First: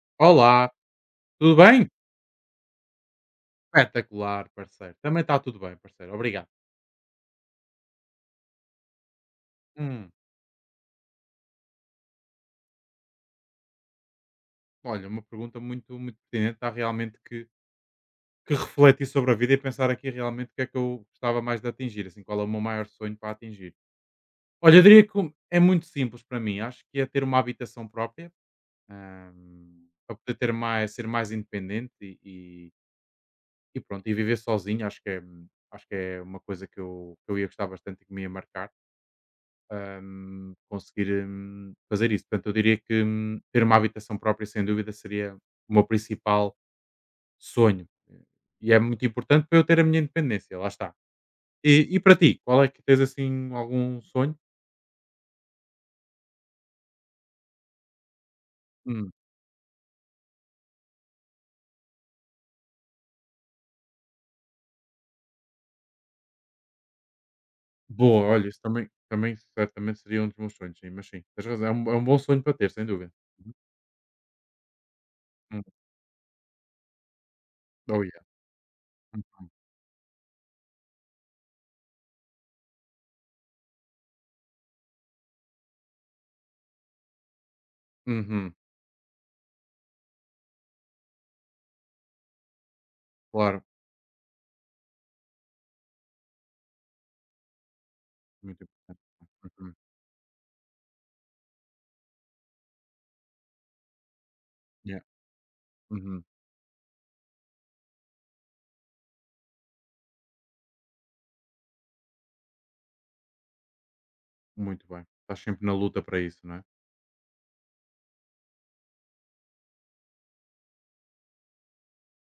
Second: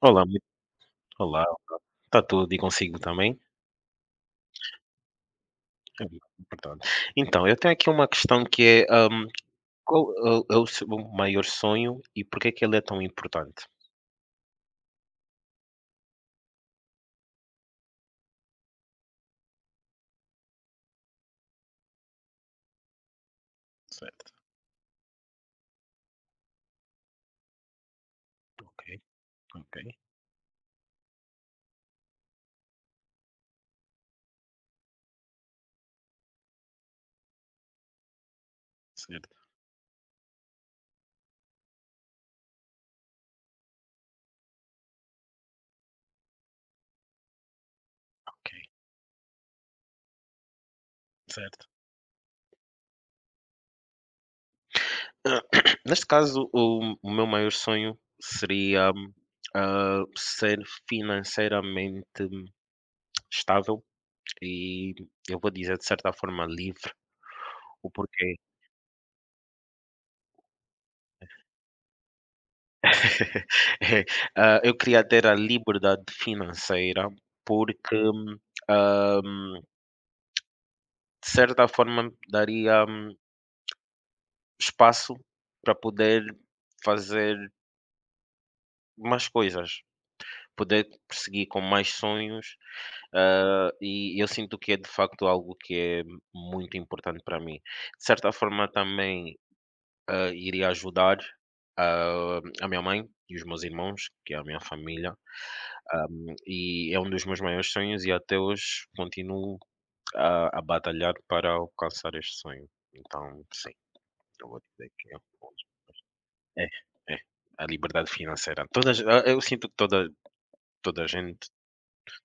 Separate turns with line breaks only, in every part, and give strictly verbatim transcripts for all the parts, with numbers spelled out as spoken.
Olá, muito
Olá,
olá,
tudo
olá.
bem?
Está tudo e consigo também?
Espetacular, parceiro. Também está tudo bem,
É
parceiro. Obrigado.
importante. Então, eu tenho aqui uma questão que é, hum,
Hum,
qual é o é o seu maior sonho e por que é que ele é tão importante?
Olha, uma pergunta muito, muito pertinente. Está realmente que, que refletir sobre a vida e pensar aqui realmente o que é que eu gostava mais de atingir, assim, qual é o meu maior sonho para atingir.
Certo,
Olha, eu diria que um- é muito simples para mim. Acho que é ter uma habitação própria,
ok, ok,
hum, para poder ter mais, ser mais independente e, e- e pronto, e viver sozinho. Acho que é, acho que é uma coisa que eu, que eu ia gostar bastante e que me ia marcar.
certo,
Hum, conseguir hum, fazer isso. Portanto, eu diria que hum, ter uma habitação própria, sem dúvida, seria o meu principal sonho.
ok,
E é muito importante para eu ter a minha independência, lá está.
certo.
E, e para ti, qual é que tens assim algum sonho?
Ah, neste caso, o o meu maior sonho seria,
Hum,
hum, ah, ser financeiramente hum, estável e eu vou dizer de certa forma livre, o
Boa,
porquê.
olha, isso também, também certamente seria um dos meus sonhos, sim, mas sim, tens razão, é um, é um bom sonho para ter, sem dúvida. Uhum.
Ah, eu queria ter a
Hum.
liberdade financeira, porque,
Oh, yeah.
ah,
Uhum.
de certa forma, daria hum, espaço para poder fazer
Uhum.
mais coisas, poder prosseguir com mais sonhos,
Claro,
ah, e eu sinto que é de facto algo que é muito importante para mim. De certa
muito
forma,
importante.
também,
Uhum.
ah, iria ajudar, ah, a minha mãe e os meus irmãos, que é a minha
Yeah.
família.
Uhum.
Um, e é um dos meus maiores sonhos e até hoje continuo a, a batalhar para alcançar este sonho. Então, sim, eu vou
Muito
dizer
bem.
que é,
Estás
um-
sempre na luta para isso, não é?
é é, a liberdade financeira. Todas, ah, eu sinto que toda, toda a gente,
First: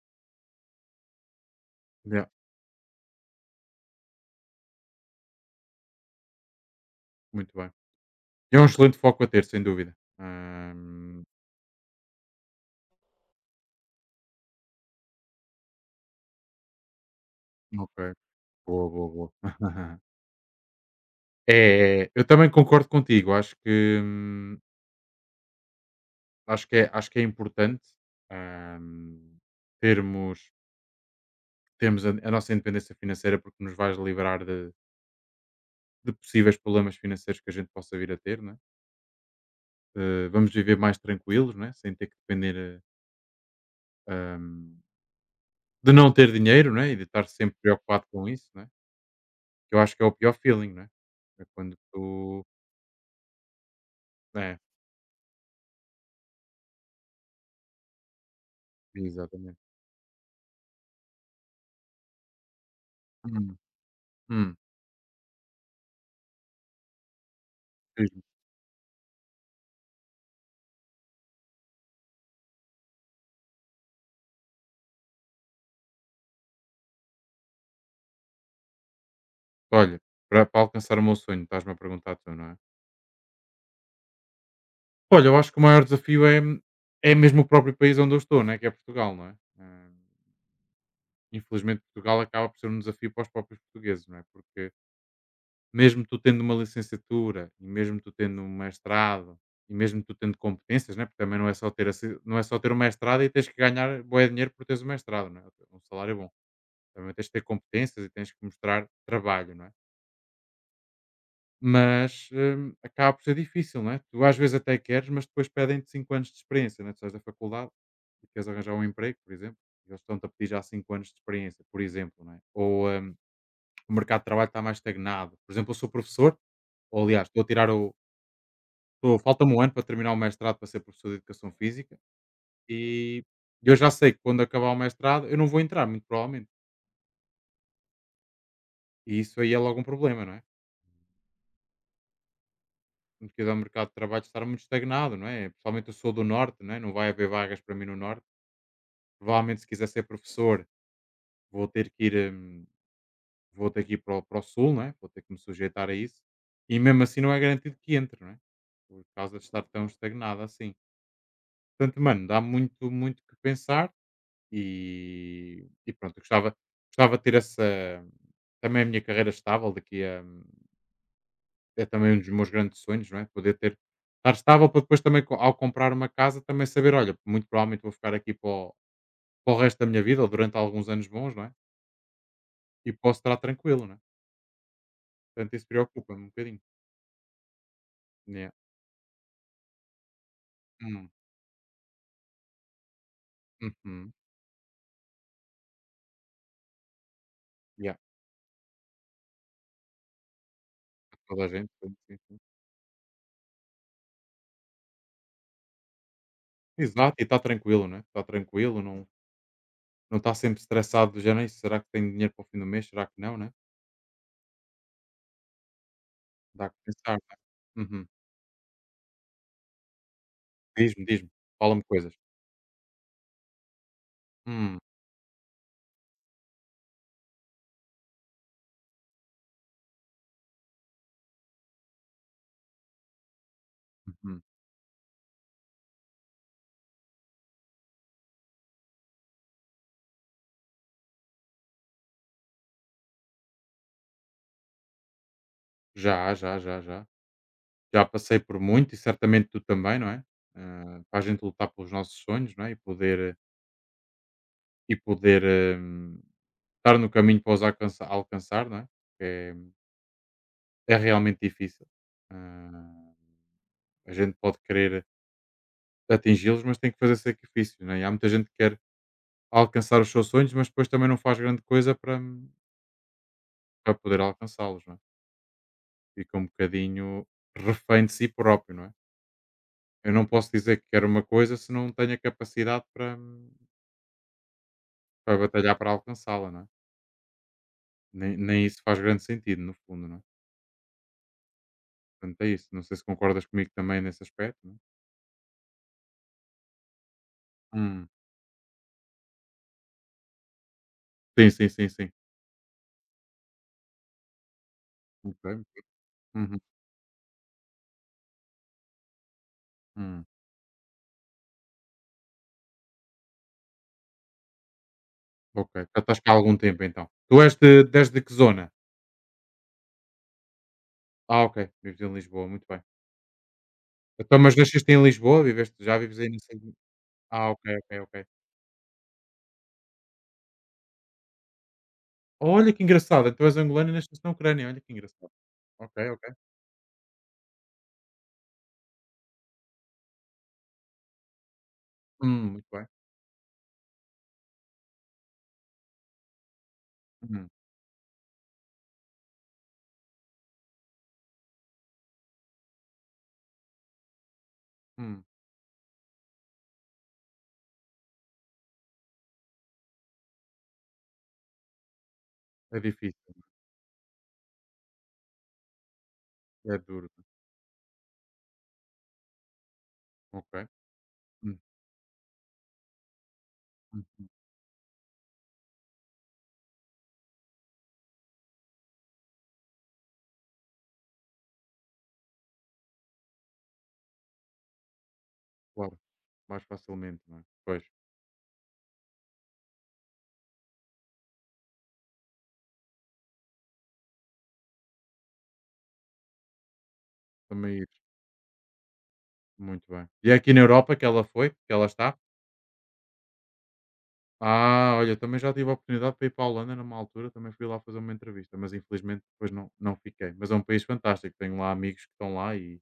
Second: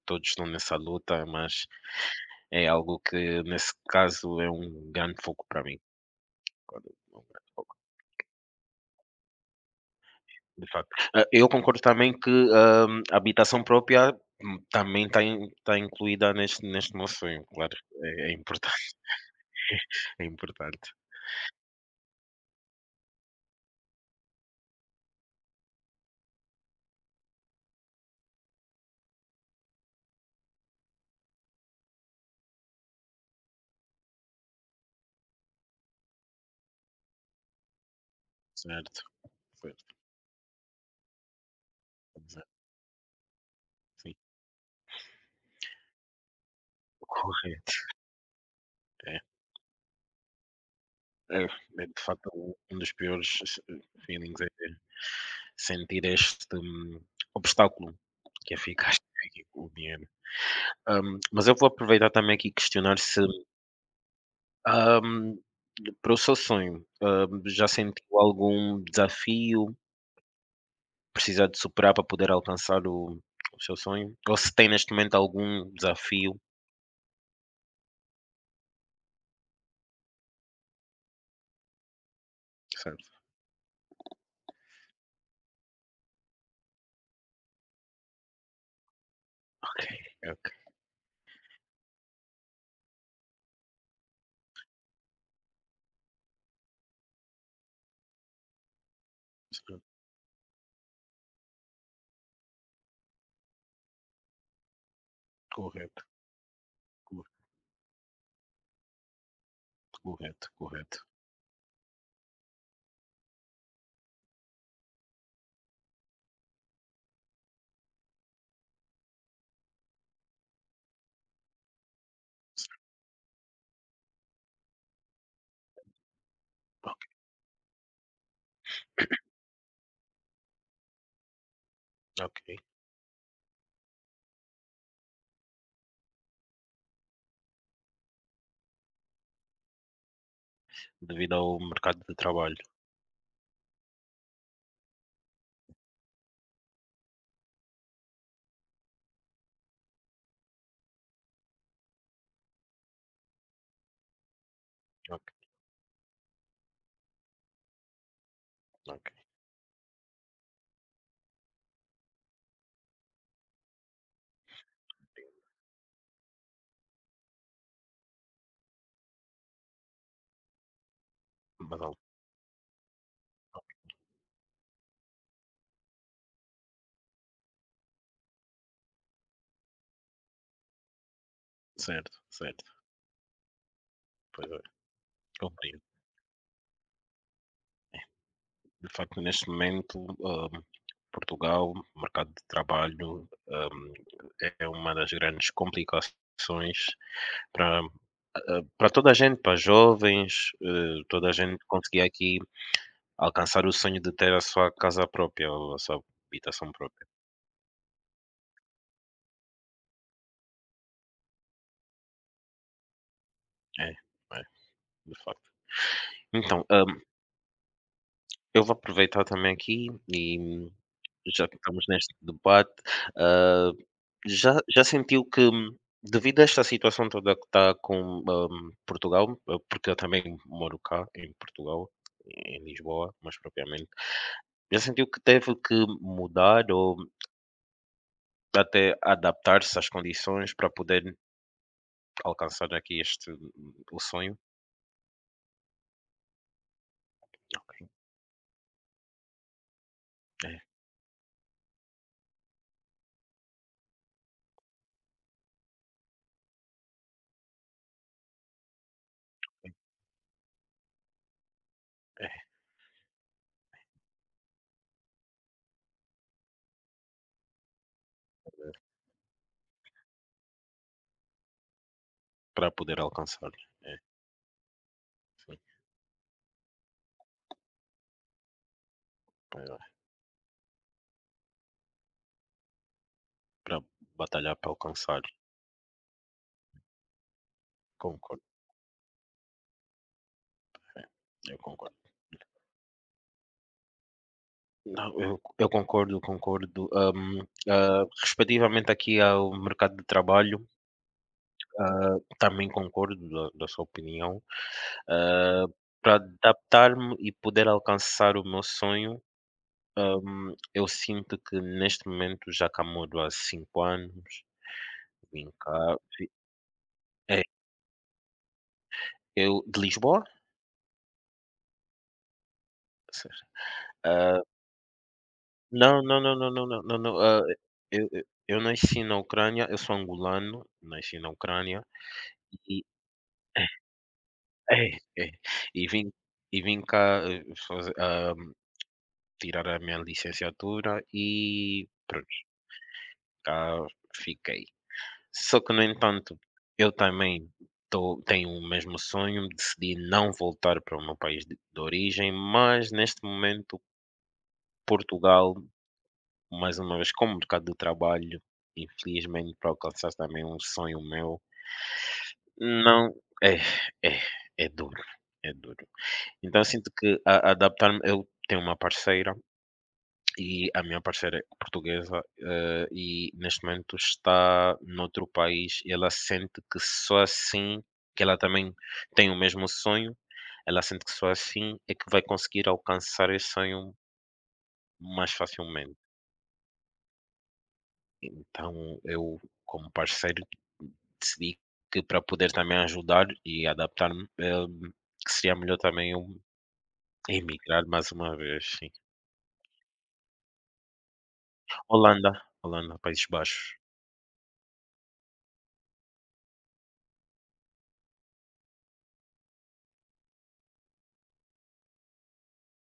todos estão nessa luta, mas
Yeah.
é algo que, nesse caso, é um grande foco para mim. Quando- é um
Muito
grande
bem.
foco.
É um excelente foco a ter, sem dúvida.
De facto.
Hum.
Ah, eu concordo também que ah, a habitação própria hum, também está incluída neste, neste meu sonho, claro,
Ok.
é é
Boa,
importante.
boa, boa.
É importante,
É, eu também concordo contigo. Acho que, hum, acho que, é, acho que é importante, hum, termos, termos a, a nossa independência financeira, porque nos vai livrar de, de possíveis problemas financeiros que a gente possa vir a ter. Não é?
certo, certo,
Eh, vamos viver mais tranquilos, não é? Sem ter que
exato,
depender
sim,
eh, hum, de não ter dinheiro, não é? E de estar sempre
correto,
preocupado com isso. Não é?
é.
Que eu acho que é o pior feeling. Não é?
É
É quando
é de facto
tu.
um um dos piores se feelings, é
é,
sentir este hum, obstáculo que é ficar aqui
Exatamente.
com o dinheiro. Hum, mas eu vou aproveitar também aqui e questionar se,
Hum, hum,
hum, para o seu sonho, hum, já sentiu
Diz-me.
algum desafio, precisar de superar para poder alcançar o o seu sonho? Ou se tem neste momento algum desafio?
Olha, para para alcançar o meu sonho, estás-me a perguntar tu, não é?
Certo,
Olha, eu acho que o maior desafio é, é mesmo o próprio país onde eu estou, né? Que é Portugal, não é?
ok,
Ah,
ok,
Infelizmente, Portugal acaba por ser um desafio para os próprios portugueses, não é? Porque mesmo tu tendo uma licenciatura, e mesmo tu tendo um mestrado, e
certo,
mesmo tu tendo competências, né? Porque também não é só ter, assim- não é só ter um mestrado e tens que ganhar bué dinheiro por teres o mestrado, não é? Um salário bom. Também tens que
correto.
ter competências e tens que mostrar trabalho, não é?
Correto, correto.
Mas, hum, acaba por ser difícil, não é? Tu às vezes até queres, mas depois pedem-te cinco anos de experiência, não é? Tu sais da faculdade e queres arranjar um emprego, por exemplo, e eles estão-te a pedir já cinco anos de experiência, por exemplo, não é? Ou, hum, o mercado de trabalho está mais estagnado. Por exemplo, eu sou professor, ou
Certo.
aliás, estou a tirar o estou falta-me um ano para terminar o mestrado para ser professor de educação física,
Ok.
e eu já sei que quando acabar o mestrado eu não vou entrar, muito provavelmente. E isso aí é logo um problema, não é?
Devido ao mercado de trabalho.
No que o mercado de trabalho estar muito estagnado, não é? Principalmente eu sou do Norte, não é? Não vai haver vagas para mim no Norte. Provavelmente, se quiser ser professor, vou ter que ir, hum, vou ter que ir para, o, para o Sul, não é? Vou ter
Ok,
que me sujeitar a isso. E mesmo assim não é garantido que entre, não é? Por
ok.
causa de estar tão estagnado assim. Portanto, mano, dá muito, muito que pensar e, e pronto, eu gostava, gostava de ter essa, também a minha carreira estável daqui a, hum,
Mas,
é
al-
também um dos meus grandes sonhos, não é? Poder ter, estar estável para depois também, co- ao comprar uma casa, também saber, olha, muito provavelmente vou ficar aqui para o, para o resto da minha vida, ou durante alguns anos bons, não é?
certo, certo.
E posso estar tranquilo, não é?
Pois é,
Portanto, isso
compreendo.
preocupa-me um bocadinho. Yeah.
De facto, neste momento, ahm,
Hum.
Portugal, o mercado de trabalho, ahm,
Uhum.
é uma das grandes complicações para,
Yeah.
ah, para toda a gente, para jovens, eh, toda a
Toda a
gente
gente. Sim,
conseguir
sim, sim.
aqui alcançar o sonho de ter a sua casa própria, ou a sua habitação própria.
Exato, e está tranquilo, não é? Está tranquilo, não, não está sempre estressado do género: "Ih, será que tenho dinheiro para o fim do mês? Será que não?", né?
É, é, de facto. Então,
Dá que
hum,
pensar, não é? Uhum.
eu vou aproveitar também aqui e
Diz-me, diz-me,
já que
fala-me
estamos
coisas.
neste debate, ah, já,
Hum.
já sentiu que, devido a esta situação toda que está com ah, Portugal, ah, porque eu também moro cá, em Portugal, em Lisboa, mais propriamente,
Uhum.
já sentiu que teve que mudar ou até adaptar-se às condições para poder alcançar aqui este o sonho?
Já, já, já, já.
Ok,
Já passei por muito e certamente tu também, não é?
é,
Ah, para a gente lutar pelos nossos sonhos, não é? E poder, e poder hum, estar no caminho para os alcançar, alcançar, não é? Que é, é realmente difícil.
é,
Ah, a gente pode querer atingi-los, mas tem que fazer sacrifícios, não é? E há muita gente que quer alcançar os seus sonhos, mas depois também não faz grande coisa para,
para poder alcançar, é,
para poder alcançá-los, não é?
sim,
Fica um bocadinho refém de si próprio, não é?
para,
Eu não posso dizer que quero uma coisa se não tenho a capacidade para, hum,
para batalhar para alcançar,
vai batalhar para alcançá-la, não é? Nem
concordo.
nem isso faz grande sentido, no fundo, não é?
Eu concordo.
Portanto, é isso. Não sei se concordas comigo também nesse aspecto, não é?
Não, eu, eu concordo, concordo. Ahm, ah,
Hum.
respectivamente aqui ao mercado de trabalho,
Sim, sim, sim, sim.
ah, também concordo da, da sua opinião. Ah,
Ok.
para
Uhum.
adaptar-me e poder alcançar o meu sonho,
Hum.
ahm, eu sinto que neste momento, já cá moro há cinco anos, vim
Ok.
cá,
Já estás cá
vi-
há algum tempo, então. Tu
é,
és de, desde que zona?
eu de Lisboa?
Ah, ok. Vives em Lisboa, muito bem.
Certo.
Então,
Ah,
mas nasceste em Lisboa? Viveste, já
não,
vives
não,
aí
não, não,
nesse.
não, não, não, não, ah,
Ah, ok, ok,
eu, eu
ok.
eu nasci na Ucrânia, eu sou angolano, nasci na Ucrânia.
Olha que engraçado, então és angolano e nasceste na Ucrânia, olha
É,
que
é.
engraçado.
E
Ok,
vim
ok.
e vim cá, eh, faze ah, tirar a minha licenciatura e pronto,
Hum, muito bem.
cá fiquei. Só que, no entanto, eu também
Uhum.
tô tenho o mesmo sonho, decidi não voltar para o meu país de de origem, mas neste momento
Hum.
Portugal, mais uma vez, como mercado de trabalho, infelizmente para alcançar também um sonho meu,
É
não
difícil,
é, é, é duro, é duro. Então eu
é É
sinto
duro.
que a adaptar-me eu tenho uma parceira
Ok.
e a minha parceira é
Hum,
portuguesa, eh, e neste momento
hum. hum.
está noutro país e ela sente que só assim que ela também tem o mesmo sonho, ela sente que só assim é que vai conseguir alcançar esse sonho mais
Claro,
facilmente.
mais facilmente, não é? Pois,
Então eu, como parceiro, decidi que para poder também ajudar e adaptar-me, eh, que seria melhor também eu
também
emigrar
isso,
mais uma vez, sim.
muito bem. E é aqui na Europa que ela foi, que ela está?
Holanda, Holanda, Países Baixos.
Ah, olha, também já tive a oportunidade para ir para a Holanda numa altura, também fui lá fazer uma entrevista, mas infelizmente depois não, não fiquei. Mas é um país fantástico, tenho lá amigos que estão lá e,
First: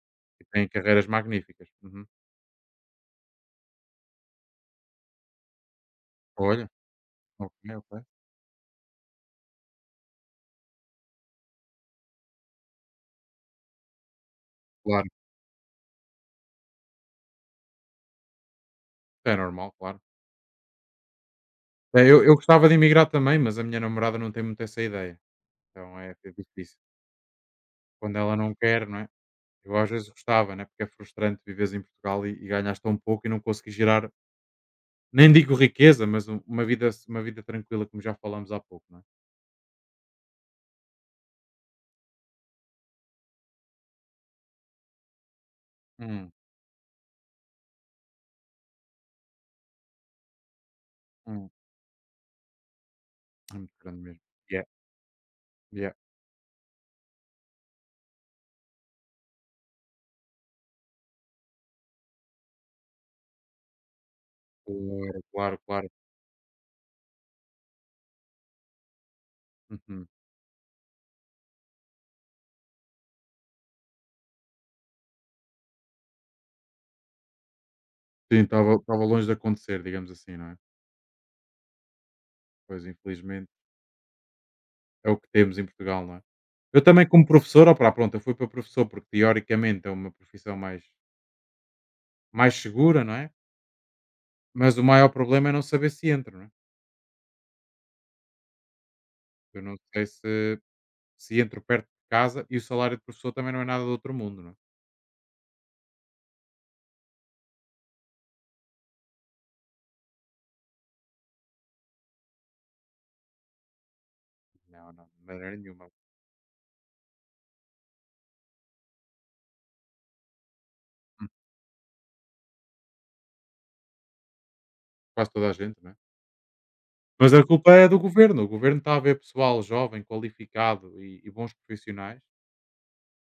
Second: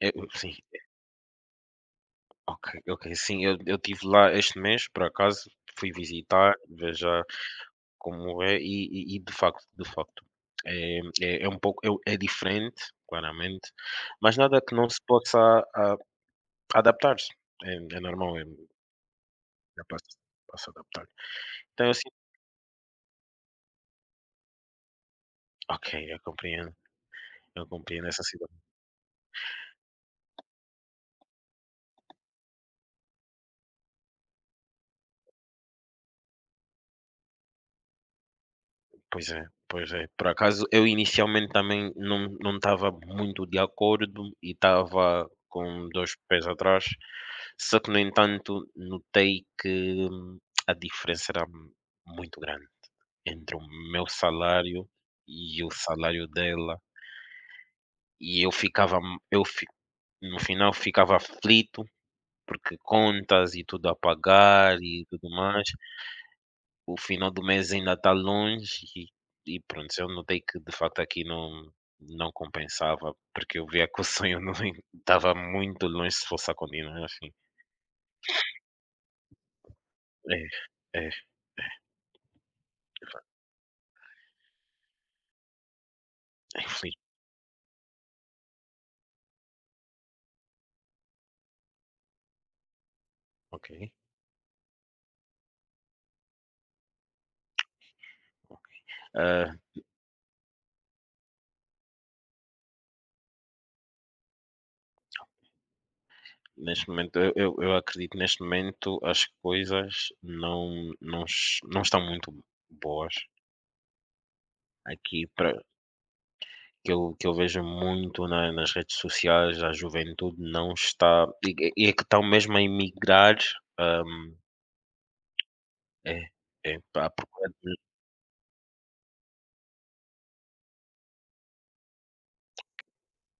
Eu
e
sim,
têm carreiras magníficas. Uhum.
ok, ok. Sim, eu eu estive lá este mês, por acaso, fui visitar,
Olha,
ver já
ok, ok.
como é e e e de facto de facto, é é é um pouco eu é diferente, claramente, mas nada que não se
Claro,
possa a adaptar. É é normal, é
é normal, claro.
capaz de se adaptar. Então
É,
assim:
eu, eu gostava de emigrar também, mas a minha namorada não tem muito essa ideia,
"Ok,
então é,
eu
é
compreendo,
difícil.
eu compreendo
Quando
essa
ela não quer, não é? Eu às vezes gostava, né? Porque é frustrante viveres em Portugal e, e ganhas tão pouco e não conseguires gerar, nem digo riqueza, mas um- uma vida, uma vida tranquila, como já falámos há pouco, não é?
pois é, pois é. Por acaso eu inicialmente também não não estava muito de acordo e estava com dois
Hum,
pés atrás, só que no entanto notei que hum, a diferença era
hum.
muito grande entre
É
o
muito grande
meu
mesmo. Yeah,
salário e o
yeah.
salário dela, e eu ficava eu fi no final ficava aflito, porque contas e tudo a pagar e
Claro,
tudo
claro,
mais.
claro.
O final do mês ainda está longe e, e pronto,
Uhum.
eu notei que de facto aqui não, não compensava, porque eu via que o sonho não estava muito longe se fosse a continuar assim.
Sim, estava longe de acontecer, digamos assim, não é?
É, é,
Pois, infelizmente, é o que temos em Portugal, não é? Eu
infeliz-
também, como professor, opá, pronto, eu fui para professor porque, teoricamente, é uma profissão mais, mais segura, não é?
ok.
Mas o maior problema é não saber se entra, não é?
Ok. Ah,
Eu não sei se se entro perto de casa, e o salário de professor também não é nada do outro mundo, não é?
neste momento, eu, eu, eu acredito que neste momento as coisas não, não, es- não estão muito boas
Não, não, de
aqui
maneira
para
nenhuma.
que eu, que eu vejo muito na- nas redes sociais, a juventude não está
Hum.
e, e é que estão mesmo a emigrar ah,
Quase toda a gente, não é?
é, é, pá,
Mas a
procura
culpa
de
é do governo. O governo está a ver pessoal jovem, qualificado e, e bons profissionais,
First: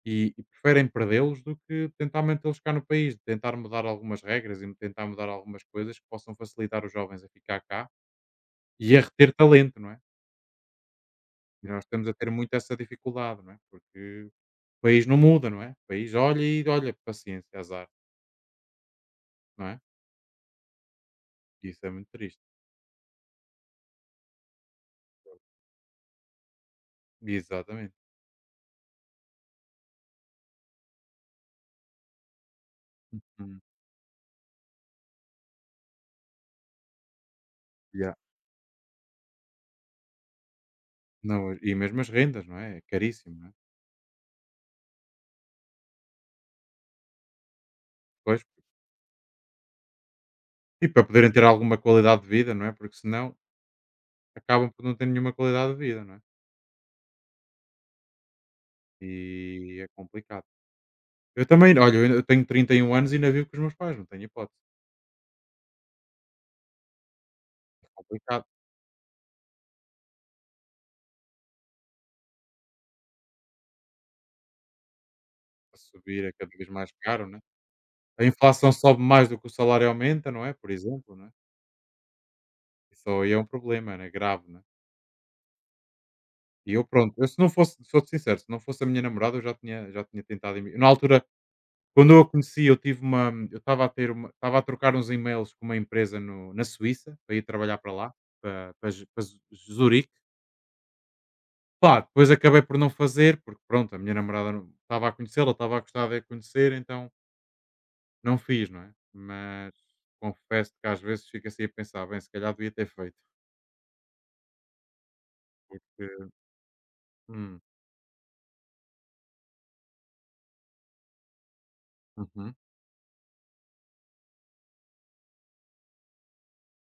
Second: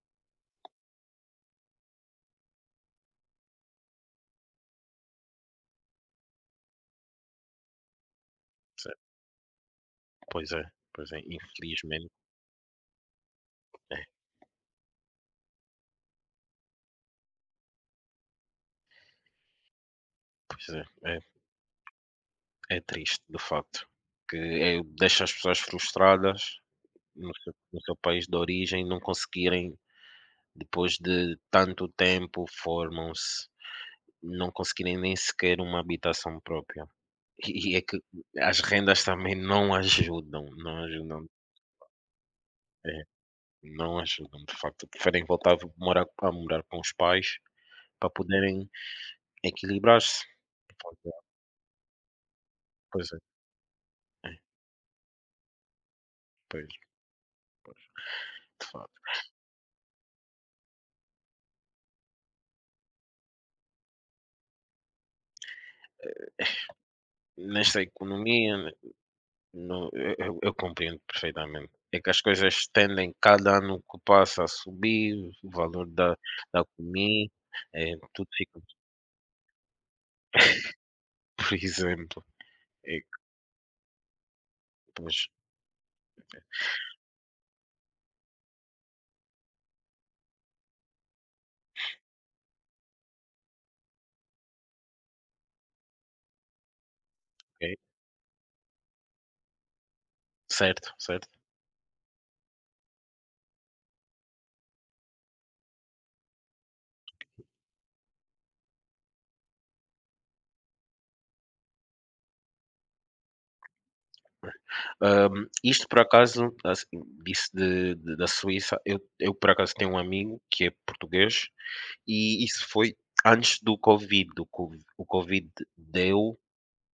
e, e preferem perdê-los do que tentar mantê-los cá no país, de tentar mudar algumas regras e tentar mudar algumas coisas que possam facilitar os jovens a ficar cá
se
e a reter talento, não é?
pois é, pois é,
E nós estamos
infelizmente
a ter muito essa dificuldade, não é?
é,
Porque o país não muda, não é? O país olha e olha, paciência, azar, não é?
pois é, é
Isso é muito triste.
é triste de facto, que é deixa as pessoas frustradas no seu no
Exatamente.
seu país de origem, não conseguirem depois de tanto tempo formam-se,
Uhum.
não conseguirem nem sequer uma habitação própria. E e é que
Yeah.
as rendas também não ajudam, não ajudam,
Não, e mesmo as rendas, não é? É
é,
caríssimo, não é?
não ajudam de facto, preferem voltar a morar a morar com os pais, para
Pois,
poderem equilibrar-se.
e
Pois
para
é,
poderem ter alguma qualidade de vida, não é? Porque
pois é,
senão
é,
acabam por não ter nenhuma qualidade de vida, não é?
pois, pois, de facto.
E é complicado. Eu também, olha, eu ainda- eu tenho trinta e um anos e ainda vivo com os meus pais, não tenho hipótese.
Nesta
É complicado.
economia, ne no eu eu eu compreendo perfeitamente. É que as coisas tendem, cada ano que passa, a subir, o
A
valor da
subir, é cada
da
vez mais
comi
caro, não é?
eh,
A
tudo fica
inflação sobe mais do que o salário aumenta, não é? Por exemplo, não é?
por exemplo, é que
Isso aí é um problema, né? Grave, não é?
pois,
E eu, pronto, eu se não fosse, sou sincero, se não fosse a minha namorada, eu já tinha, já tinha tentado. em Na altura quando eu a conheci, eu tive uma eu estava a ter uma estava a trocar uns e-mails com uma empresa no na Suíça, para ir
é,
trabalhar para lá, para para Zu para Zu Zurique.
certo, certo.
Pá, depois acabei por não fazer, porque pronto, a minha namorada, não estava a conhecê-la, estava a gostar de a conhecer, então não fiz, não é? Mas confesso que às vezes fico assim a pensar: "Bem, se calhar devia ter feito",
Hum, isto por
porque.
acaso, assim, disse
Hum.
de de da Suíça, eu eu por acaso tenho um amigo que é português, e
Uhum.
isso foi antes do Covid, do Covid o Covid deu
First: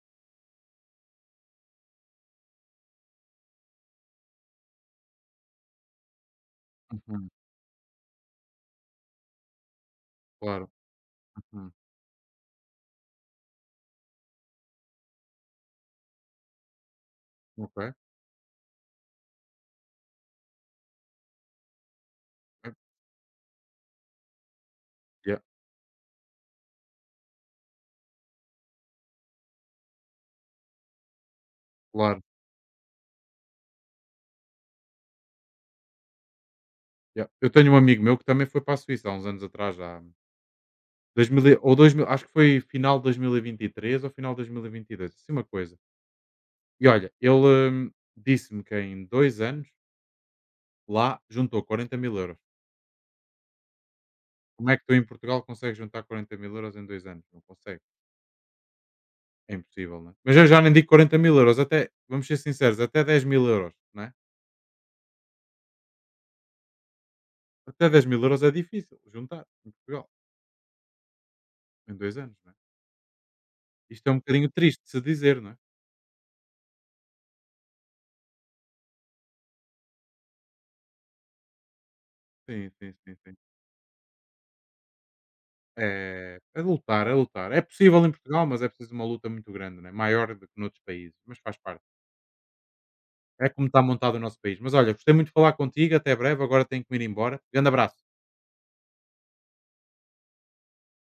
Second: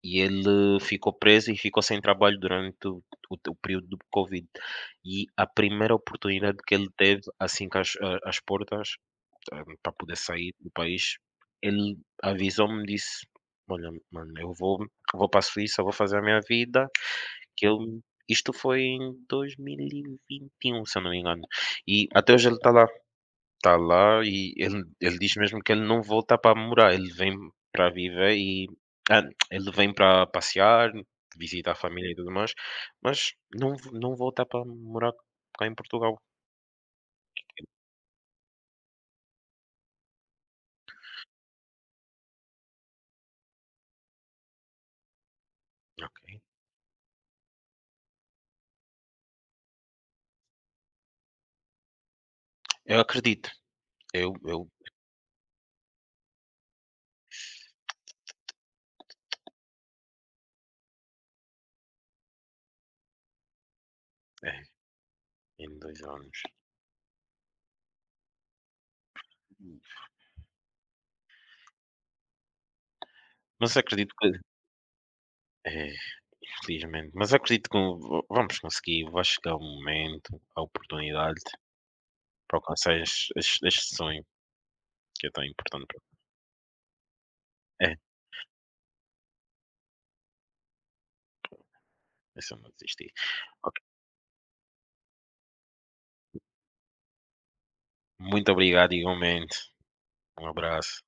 e ele ficou preso e ficou sem trabalho durante o o o período do Covid. E a primeira oportunidade que ele teve,
Uhum.
assim que as a as portas, eh, para poder sair
Claro.
do país,
Uhum.
ele avisou-me, disse: "Olha, mano, eu vou vou para a Suíça, vou fazer a minha vida", que eu
Ok.
isto foi em dois mil e vinte e um, se eu não me engano. E até hoje ele
É.
está lá. Está lá e ele ele diz
Yeah.
mesmo que ele não volta para morar, ele vem para viver e ah, ele vem para passear, visitar a família e
Claro.
tudo mais, mas não v não volta para morar cá em Portugal.
Yeah. Eu tenho um amigo meu que também foi para a Suíça há uns anos atrás já, 2000 e ou 2000, acho que foi final de dois mil e vinte e três ou final de dois mil e vinte e dois, assim uma coisa.
Ok.
E olha, ele, hum, disse-me que em dois anos, lá, juntou quarenta mil euros.
Eu acredito, eu
Como
eu
é que tu em Portugal consegues juntar quarenta mil euros em dois anos? Não consegue, é impossível, não é? Mas eu já nem digo quarenta mil euros, até vamos ser sinceros, até dez mil euros€, não é?
é, em dois anos.
Até dez mil euros é difícil juntar em Portugal, em dois anos, não é?
Mas
Isto é
acredito
um
que
bocadinho triste de se dizer, não é?
é, infelizmente, mas acredito que va vamos conseguir, vai chegar o momento, a oportunidade para
Sim, sim,
alcançar
sim,
este
sim.
este este sonho que é tão importante para
É. É lutar, é lutar. É
é,
possível em Portugal, mas é preciso uma luta muito grande, né? Maior do que noutros países, mas faz parte.
é só não desistir.
É como está montado o nosso país. Mas olha, gostei muito de falar contigo, até breve, agora tenho que me ir embora. Grande abraço.
Muito obrigado, igualmente. Um abraço.